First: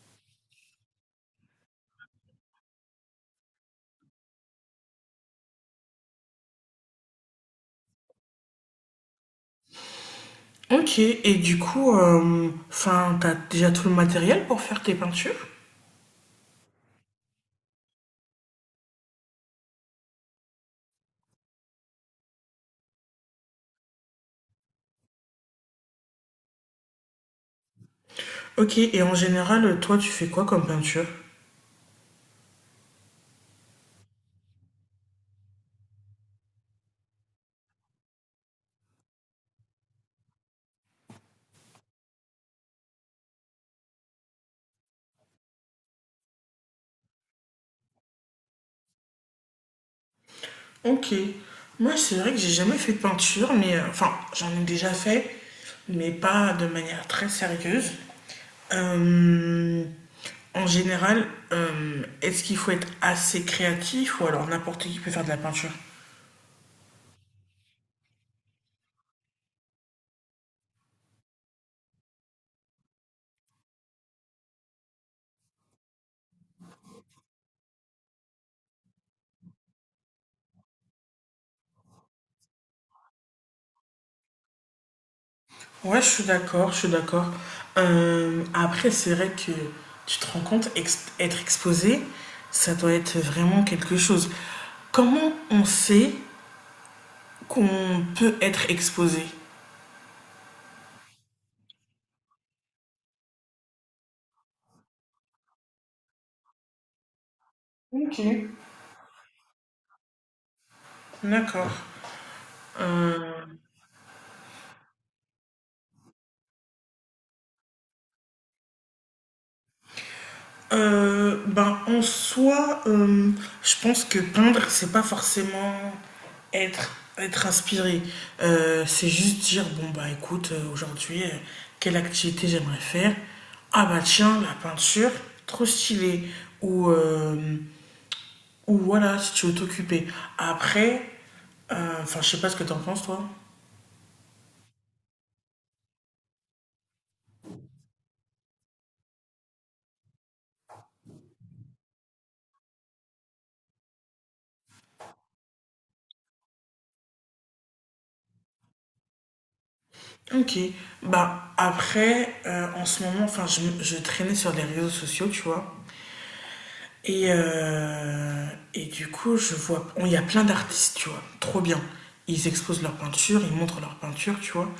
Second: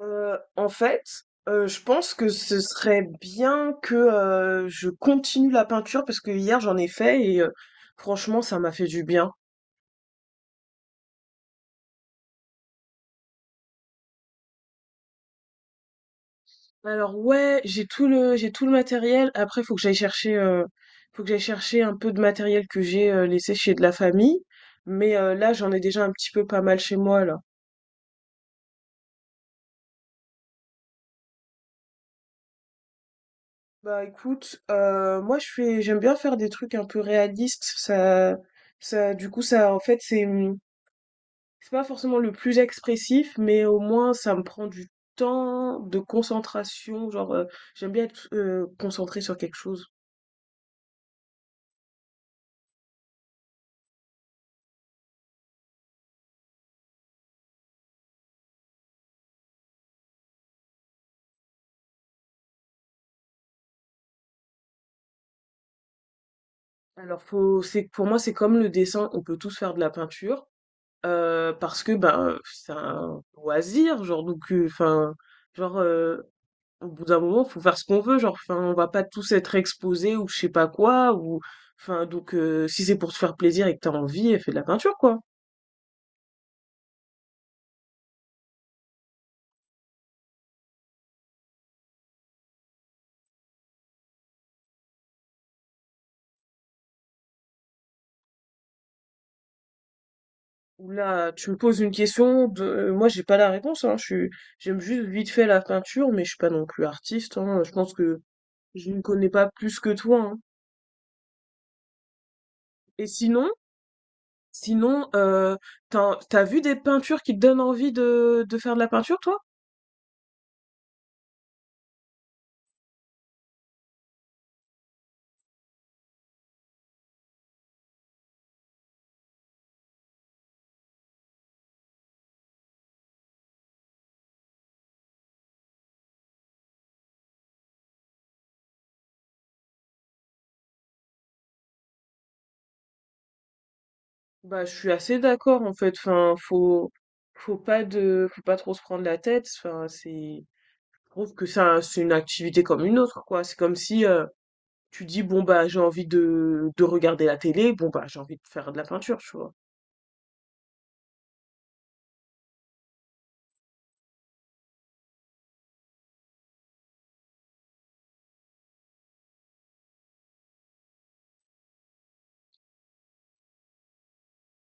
En fait, je pense que ce serait bien que, je continue la peinture parce que hier j'en ai fait et franchement ça m'a fait du bien. Ok, et du coup, t'as déjà tout le matériel pour faire tes peintures? Alors, ouais, j'ai tout le matériel. Après faut que j'aille chercher un peu de matériel que j'ai, laissé chez de la famille. Mais là j'en ai déjà un petit peu pas mal chez moi là. Ok, et en général, toi, tu fais quoi comme peinture? Bah écoute, moi je fais j'aime bien faire des trucs un peu réalistes. Ça, du coup, ça en fait c'est... C'est pas forcément le plus expressif, mais au moins ça me prend du temps de concentration. Genre, j'aime bien être concentrée sur quelque chose. Ok, moi, c'est vrai que j'ai jamais fait de peinture, mais j'en ai déjà fait, mais pas de manière très sérieuse. Euh, En général, est-ce qu'il faut être assez créatif ou alors n'importe qui peut faire de la peinture? Alors, pour moi, c'est comme le dessin, on peut tous faire de la peinture, parce que ben, c'est un loisir, genre, donc, enfin, genre, au bout d'un moment, faut faire ce qu'on veut, genre, enfin, on va pas tous être exposés ou je sais pas quoi, ou, enfin, donc, si c'est pour se faire plaisir et que t'as envie, fais de la peinture, quoi. Ouais, je suis d'accord, je suis d'accord. Après, c'est vrai que tu te rends compte, être exposé, ça doit être vraiment quelque chose. Comment on sait qu'on peut être exposé? Oula, tu me poses une question de... Moi, j'ai pas la réponse, hein. Je suis... J'aime juste vite fait la peinture, mais je suis pas non plus artiste, hein. Je pense Ok. que je ne connais pas plus que toi, hein. D'accord. Et sinon, Euh, sinon, t'as vu des peintures qui te donnent envie de faire de la peinture, toi? Ben, en soi, je pense que peindre, c'est pas forcément être, être inspiré. C'est juste dire, bon, bah écoute, aujourd'hui, quelle activité j'aimerais faire? Ah, bah tiens, la peinture, trop stylé. Ou, voilà, si tu veux t'occuper. Après, je sais pas ce que t'en penses, toi. Bah, je suis assez d'accord, en fait. Enfin, faut pas trop se prendre la tête. Enfin, je trouve que ça, c'est une activité comme une autre, quoi. C'est comme si, tu dis, bon, bah, j'ai envie de regarder la télé, bon, bah, j'ai envie de faire de la peinture, tu vois. Ok, bah après, en ce moment, enfin, je traînais sur les réseaux sociaux, tu vois. Et, euh, et du coup, je vois, il y a plein d'artistes, tu vois, trop bien. Ils exposent leur peinture, ils montrent leur peinture, tu vois.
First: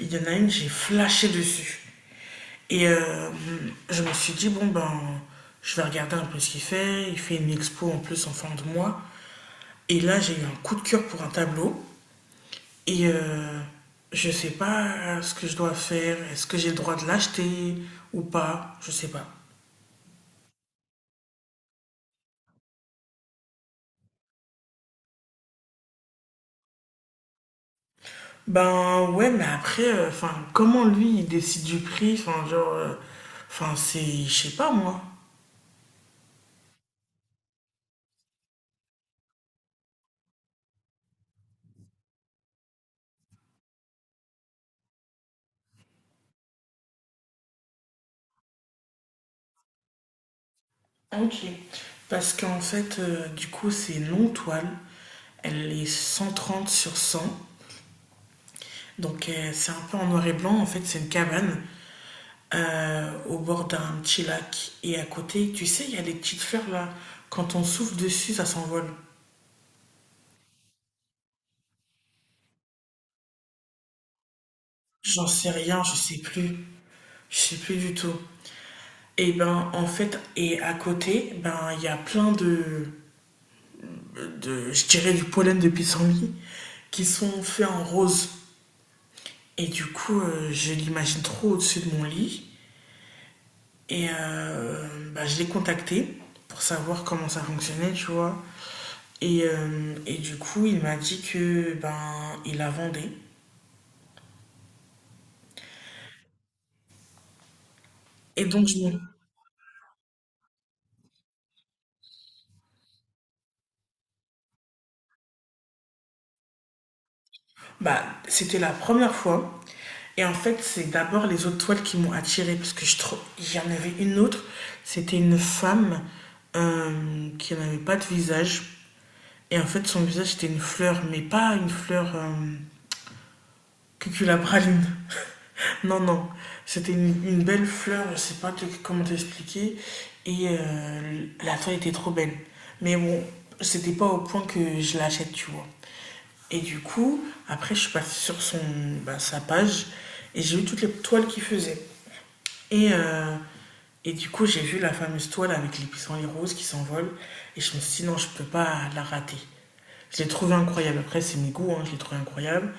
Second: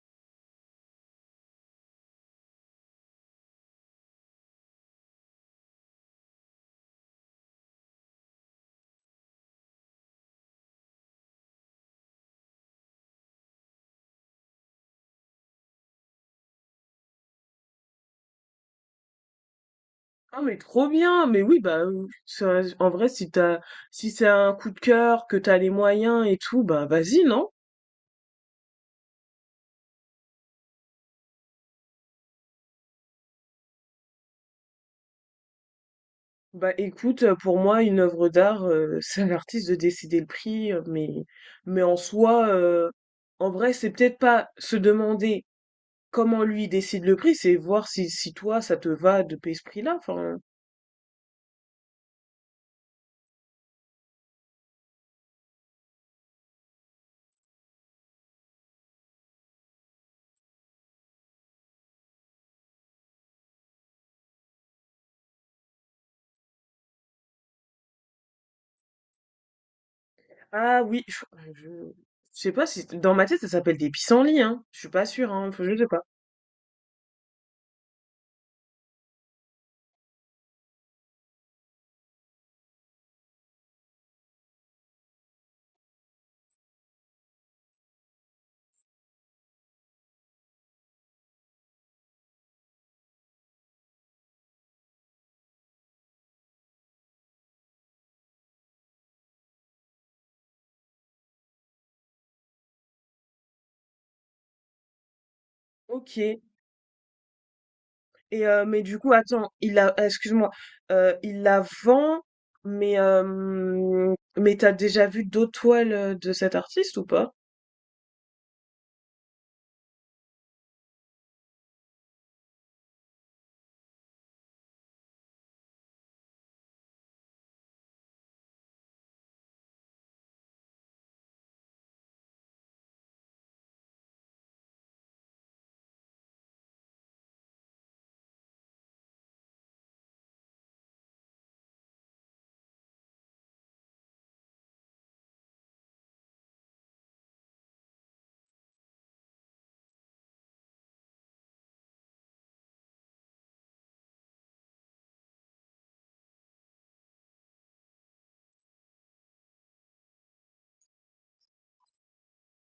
Il y en a une, j'ai flashé dessus. Et euh, je me suis dit, bon, ben, je vais regarder un peu ce qu'il fait. Il fait une expo en plus en fin de mois. Et là, j'ai eu un coup de cœur pour un tableau. Et euh, je sais pas ce que je dois faire. Est-ce que j'ai le droit de l'acheter ou pas? Je sais pas. Ah mais trop bien, mais oui, bah en vrai, si c'est un coup de cœur, que t'as les moyens et tout, bah vas-y, non? Ben ouais, mais après, comment lui il décide du prix, enfin c'est, je sais pas moi. Bah écoute, pour moi une œuvre d'art, c'est à l'artiste de décider le prix, mais en soi, en vrai c'est peut-être pas se demander comment lui décide le prix, c'est voir si toi ça te va de payer ce prix-là. Enfin, Ok. Parce qu'en fait, du coup, c'est non toile. Elle est 130 sur 100. Donc c'est un peu en noir et blanc. En fait, c'est une cabane au bord d'un petit lac. Et à côté, tu sais, il y a des petites fleurs là. Quand on souffle dessus, ça s'envole. ah oui, je je sais pas si dans ma tête ça s'appelle des pissenlits, hein, je suis pas J'en sûre, hein, sais enfin, je rien, sais je pas. sais plus. Je sais plus du tout. Et ben en fait, et à côté, ben il y a plein de je dirais, du pollen de pissenlit qui sont faits en rose. Et du coup, je l'imagine trop au-dessus de mon lit. Et euh, Bah, je l'ai contacté pour savoir comment ça fonctionnait, tu vois. Et du coup, il m'a dit que ben il la vendait. Ok. Et Et donc, mais du coup, attends, il la excuse-moi, il la vend, mais t'as déjà vu d'autres toiles, de cet artiste ou pas? bah, c'était la première fois. Et en fait, c'est d'abord les autres toiles qui m'ont attirée parce que je trouve, il y en avait une autre. C'était une femme qui n'avait pas de visage. Et en fait, son visage c'était une fleur, mais pas une fleur cuculapraline. Non, non. C'était une belle fleur, je sais pas comment t'expliquer. La toile était trop belle. Mais bon, c'était pas au point que je l'achète, tu vois. Et du coup, après, je suis passée sur son, bah, sa page et j'ai vu toutes les toiles qu'il faisait. Et, euh, et du coup, j'ai vu la fameuse toile avec les pissenlits roses qui s'envolent. Et je me suis dit, non, je ne peux pas la rater. Je l'ai trouvé incroyable. Après, c'est mes goûts, hein, je l'ai trouvé incroyable.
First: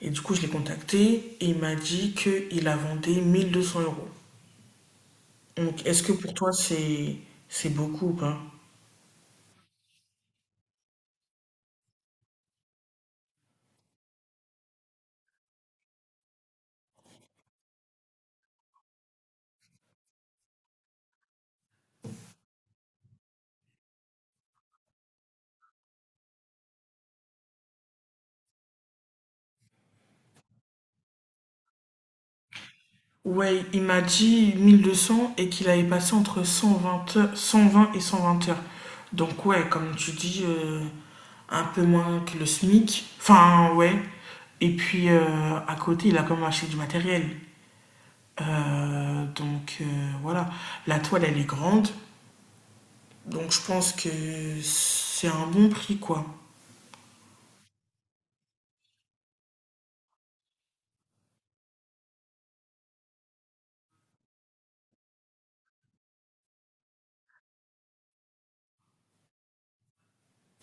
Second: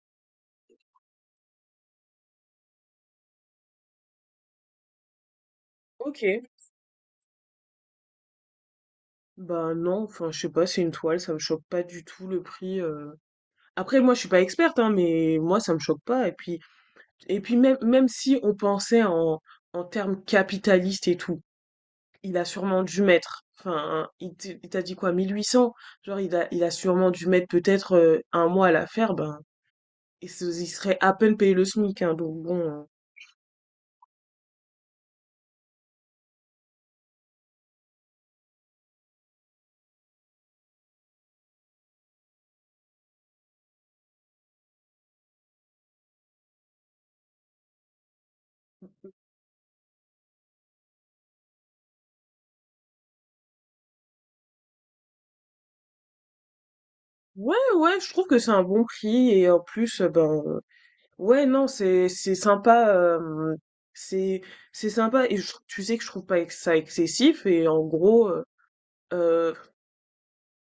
Et du coup, je l'ai contacté et il m'a dit qu'il la vendait 1200 euros. Donc, est-ce que pour OK. toi, c'est beaucoup ou pas? Bah, non, enfin, je sais pas, c'est une toile, ça me choque pas du tout le prix. Après moi, je suis pas experte, hein, mais moi, ça me choque pas, et puis même si on pensait en termes capitalistes et tout, il a sûrement dû mettre, enfin, il t'a dit quoi, mille huit cents. Genre, il a sûrement dû mettre peut-être un mois à la faire, ben, il serait à peine payé le SMIC, hein, donc bon. Ouais, il m'a dit 1200 et qu'il avait passé entre 120 et 120 heures. Donc ouais, comme tu dis, un peu moins que le SMIC. Enfin, ouais. Et puis, à côté, il a quand même acheté du matériel. Donc voilà, la toile, elle est grande. Donc je pense que c'est un bon prix, quoi. Ouais, ouais, je trouve que c'est un bon prix, et en plus, ben, ouais, non, c'est sympa, c'est, c'est sympa, et tu sais que je trouve pas ça excessif, et en gros, euh,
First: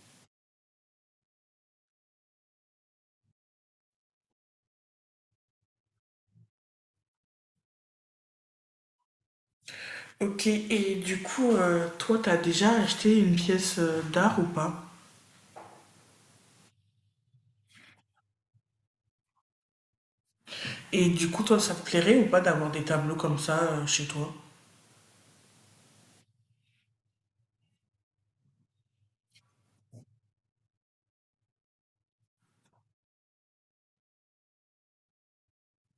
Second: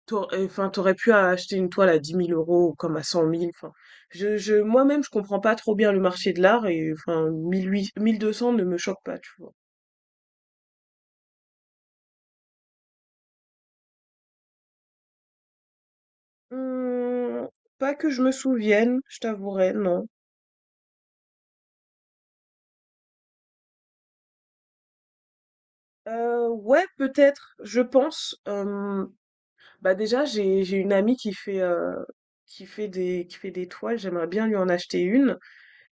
T'au enfin, t'aurais pu acheter une toile à 10 000 € comme à 100 000. Enfin, moi-même, je comprends pas trop bien le marché de l'art, et enfin, 1 200 ne me choque pas, tu vois. Ok, et du coup, toi, t'as déjà acheté une pièce d'art ou pas? Hum, Pas que je me souvienne, je t'avouerai, non. Et du coup, toi, ça te plairait ou pas d'avoir des tableaux comme ça chez toi? Ouais, peut-être, je pense. Bah déjà, j'ai une amie qui fait, qui fait des toiles. J'aimerais bien lui en acheter une.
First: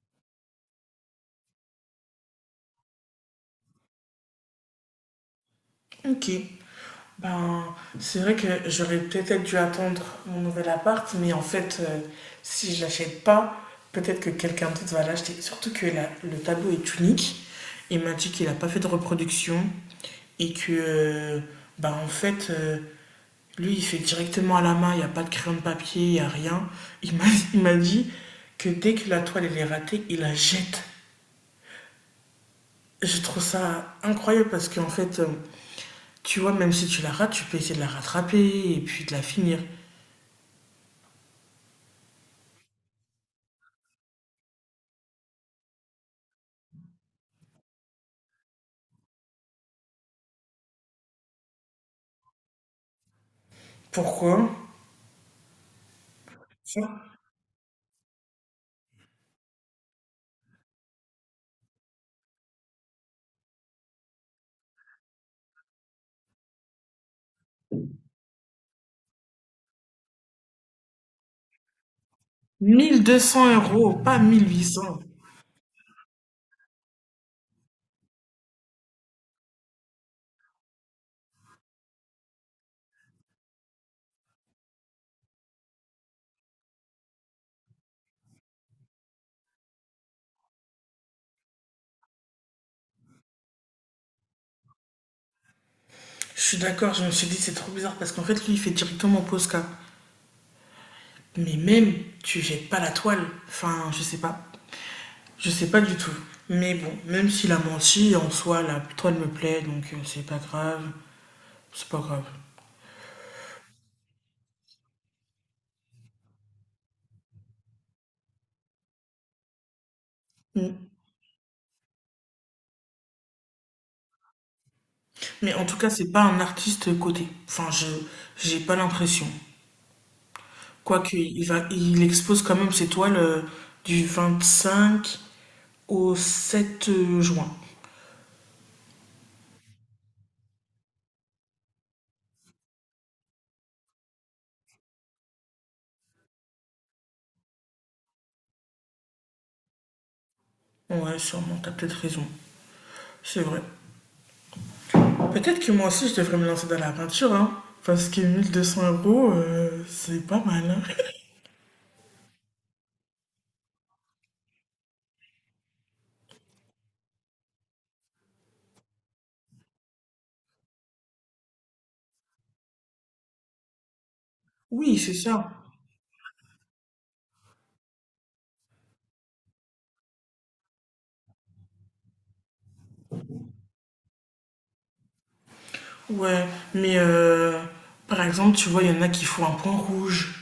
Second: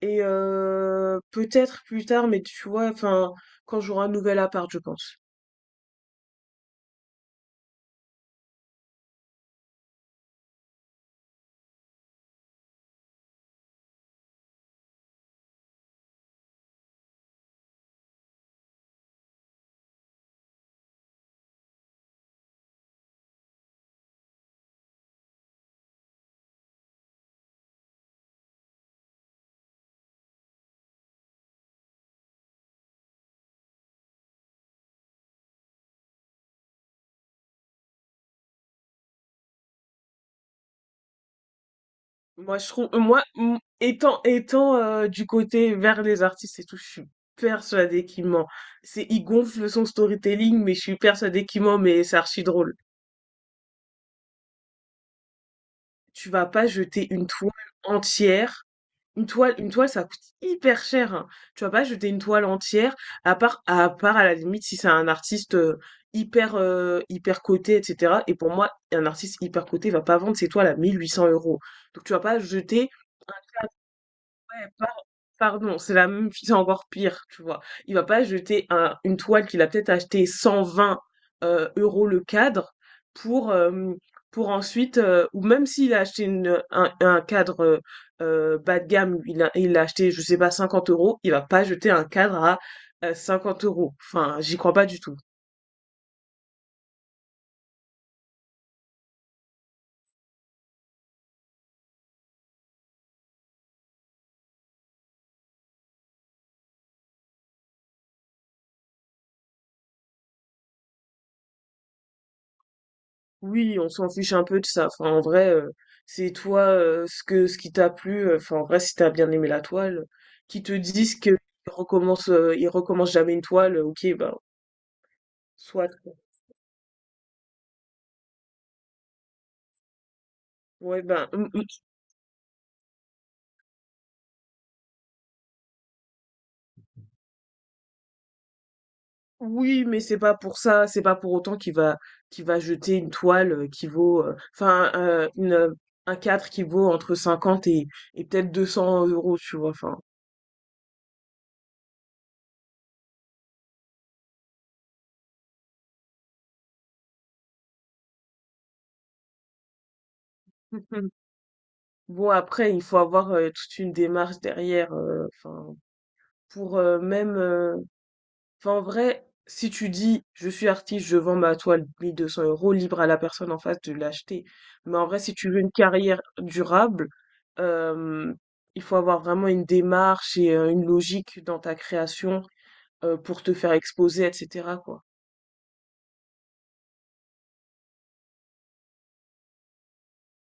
Et peut-être plus tard, mais tu vois, enfin, quand j'aurai un nouvel appart, je pense. Ok. Ben, c'est vrai que j'aurais peut-être dû attendre mon nouvel appart, mais en fait, si je l'achète pas, peut-être que quelqu'un d'autre va l'acheter. Surtout que le tableau est unique. Il m'a dit qu'il n'a pas fait de reproduction et que, ben, en fait, lui, il fait directement à la main, il n'y a pas de crayon de papier, il n'y a rien. Il m'a il m'a dit que dès que la toile elle est ratée, il la jette. Je trouve ça incroyable parce qu'en fait, tu vois, même si tu la rates, tu peux essayer de la rattraper et puis de la finir. Moi, je trouve, moi, étant du côté vers les artistes et tout, je suis persuadée qu'il ment. Il gonfle son storytelling, mais je suis persuadée qu'il ment, mais c'est archi drôle. Pourquoi? Tu vas pas jeter Ça, une toile entière. Une toile, ça coûte hyper cher, hein. Tu vas pas jeter une toile entière, à part à la limite si c'est un artiste hyper coté, etc. Et pour moi, un artiste hyper coté va pas vendre ses toiles à 1800 euros. Donc tu vas pas jeter... 1200 euros, pas Ouais, 1800. pardon, c'est la même c'est encore pire, tu vois? Il va pas jeter un une toile qu'il a peut-être achetée 120, euros le cadre pour, hem, pour ensuite, ou même s'il a acheté une un cadre, bas de gamme, il l'a acheté, je sais pas, 50 euros. Il va pas jeter un cadre à, 50 euros. Enfin, j'y crois pas du tout. Je suis d'accord, je me suis dit c'est trop bizarre parce qu'en fait, lui, il fait directement Posca. Mais même, tu jettes pas la toile. Enfin, je sais pas. Je sais pas du tout. Mais bon, même s'il a menti, en soi, la toile me plaît, donc c'est pas grave. C'est pas grave. Oui, on s'en fiche un peu de ça. Enfin, en vrai, c'est toi ce qui t'a plu. Enfin, en vrai, si t'as bien aimé la toile, qui te Mm. disent qu'ils recommencent, ils recommencent jamais une toile, ok, ben, Mais en tout cas, soit. c'est pas un artiste coté. Enfin, je j'ai pas l'impression. Ouais, Quoique, ben... il expose quand même ses toiles du 25 au 7 juin. Oui, mais c'est pas pour ça, c'est pas pour autant qu'il va jeter une toile qui vaut, enfin, un cadre qui vaut entre 50 et peut-être 200 euros, tu vois. Enfin, Ouais, sûrement, t'as peut-être raison. C'est vrai. Peut-être que moi aussi, je devrais me lancer dans la peinture, hein. Parce que 1200 euros, c'est pas mal, hein. bon, après, il faut avoir toute une démarche derrière, enfin, pour même. Enfin, en vrai, si tu dis je suis artiste, je vends ma toile 1 200 euros, libre à la personne en face de l'acheter. Oui, Mais en c'est vrai, si tu ça. veux une carrière durable, euh, il faut avoir vraiment une démarche et une logique dans ta création pour te faire exposer, etc., quoi. Ouais, mais par exemple, tu vois, il y en a qui font un point rouge.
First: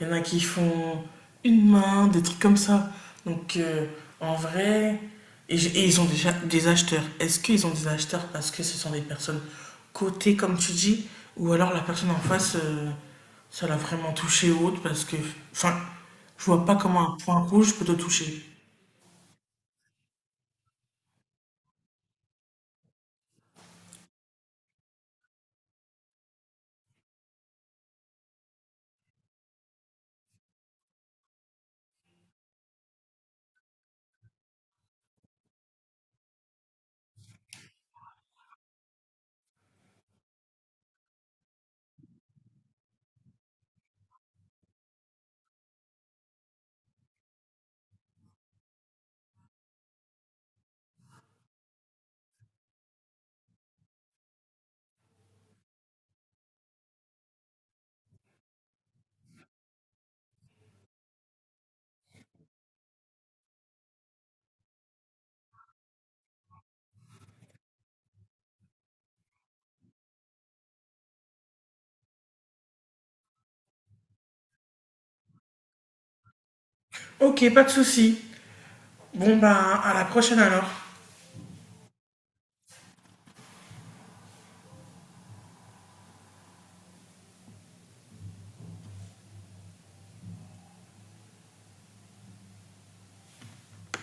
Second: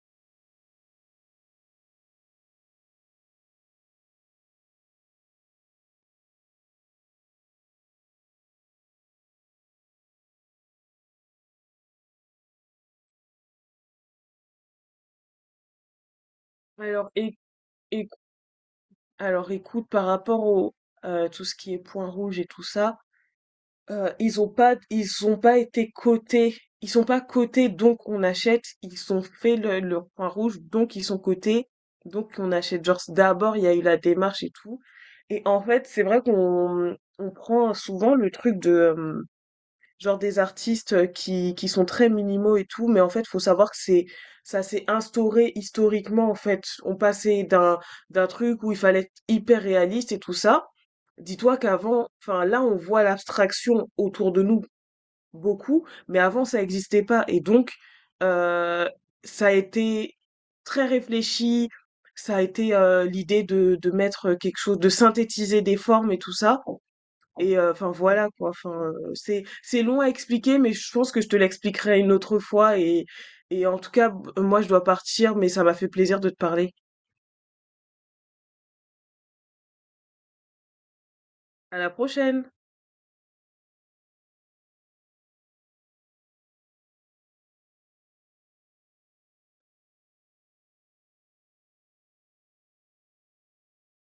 Il y en a qui font une main, des trucs comme ça. Donc, en vrai, et ils ont déjà des acheteurs. Est-ce qu'ils ont des acheteurs parce que ce sont des personnes cotées, comme tu dis, ou alors la personne en face, ça l'a vraiment touché ou autre parce que, enfin, je vois pas Alors, comment un éc- point rouge peut te éc- toucher. alors, écoute, par rapport au tout ce qui est point rouge et tout ça, ils ont pas été cotés. Ils sont pas cotés, donc on achète. Ils ont fait le leur point rouge, donc ils sont cotés, donc on achète. Genre d'abord, il y a eu la démarche et tout, et en fait, c'est vrai qu'on on prend souvent le truc de, genre des artistes qui sont très minimaux et tout, mais en fait, faut savoir que c'est ça s'est instauré historiquement, en fait. On passait d'un truc où il fallait être hyper réaliste et tout ça. Dis-toi qu'avant, enfin là, on voit l'abstraction autour de nous beaucoup, mais avant, ça n'existait pas. Et donc, euh, ça a été très réfléchi, ça a été l'idée de mettre quelque chose, de synthétiser des formes et tout ça. Et enfin voilà quoi. Enfin c'est long à expliquer, mais je pense que je te l'expliquerai une autre fois. Et, en tout cas, moi je dois partir, mais ça m'a fait plaisir de te parler. Ok, pas de souci. Bon, bah, à la prochaine alors. À la prochaine.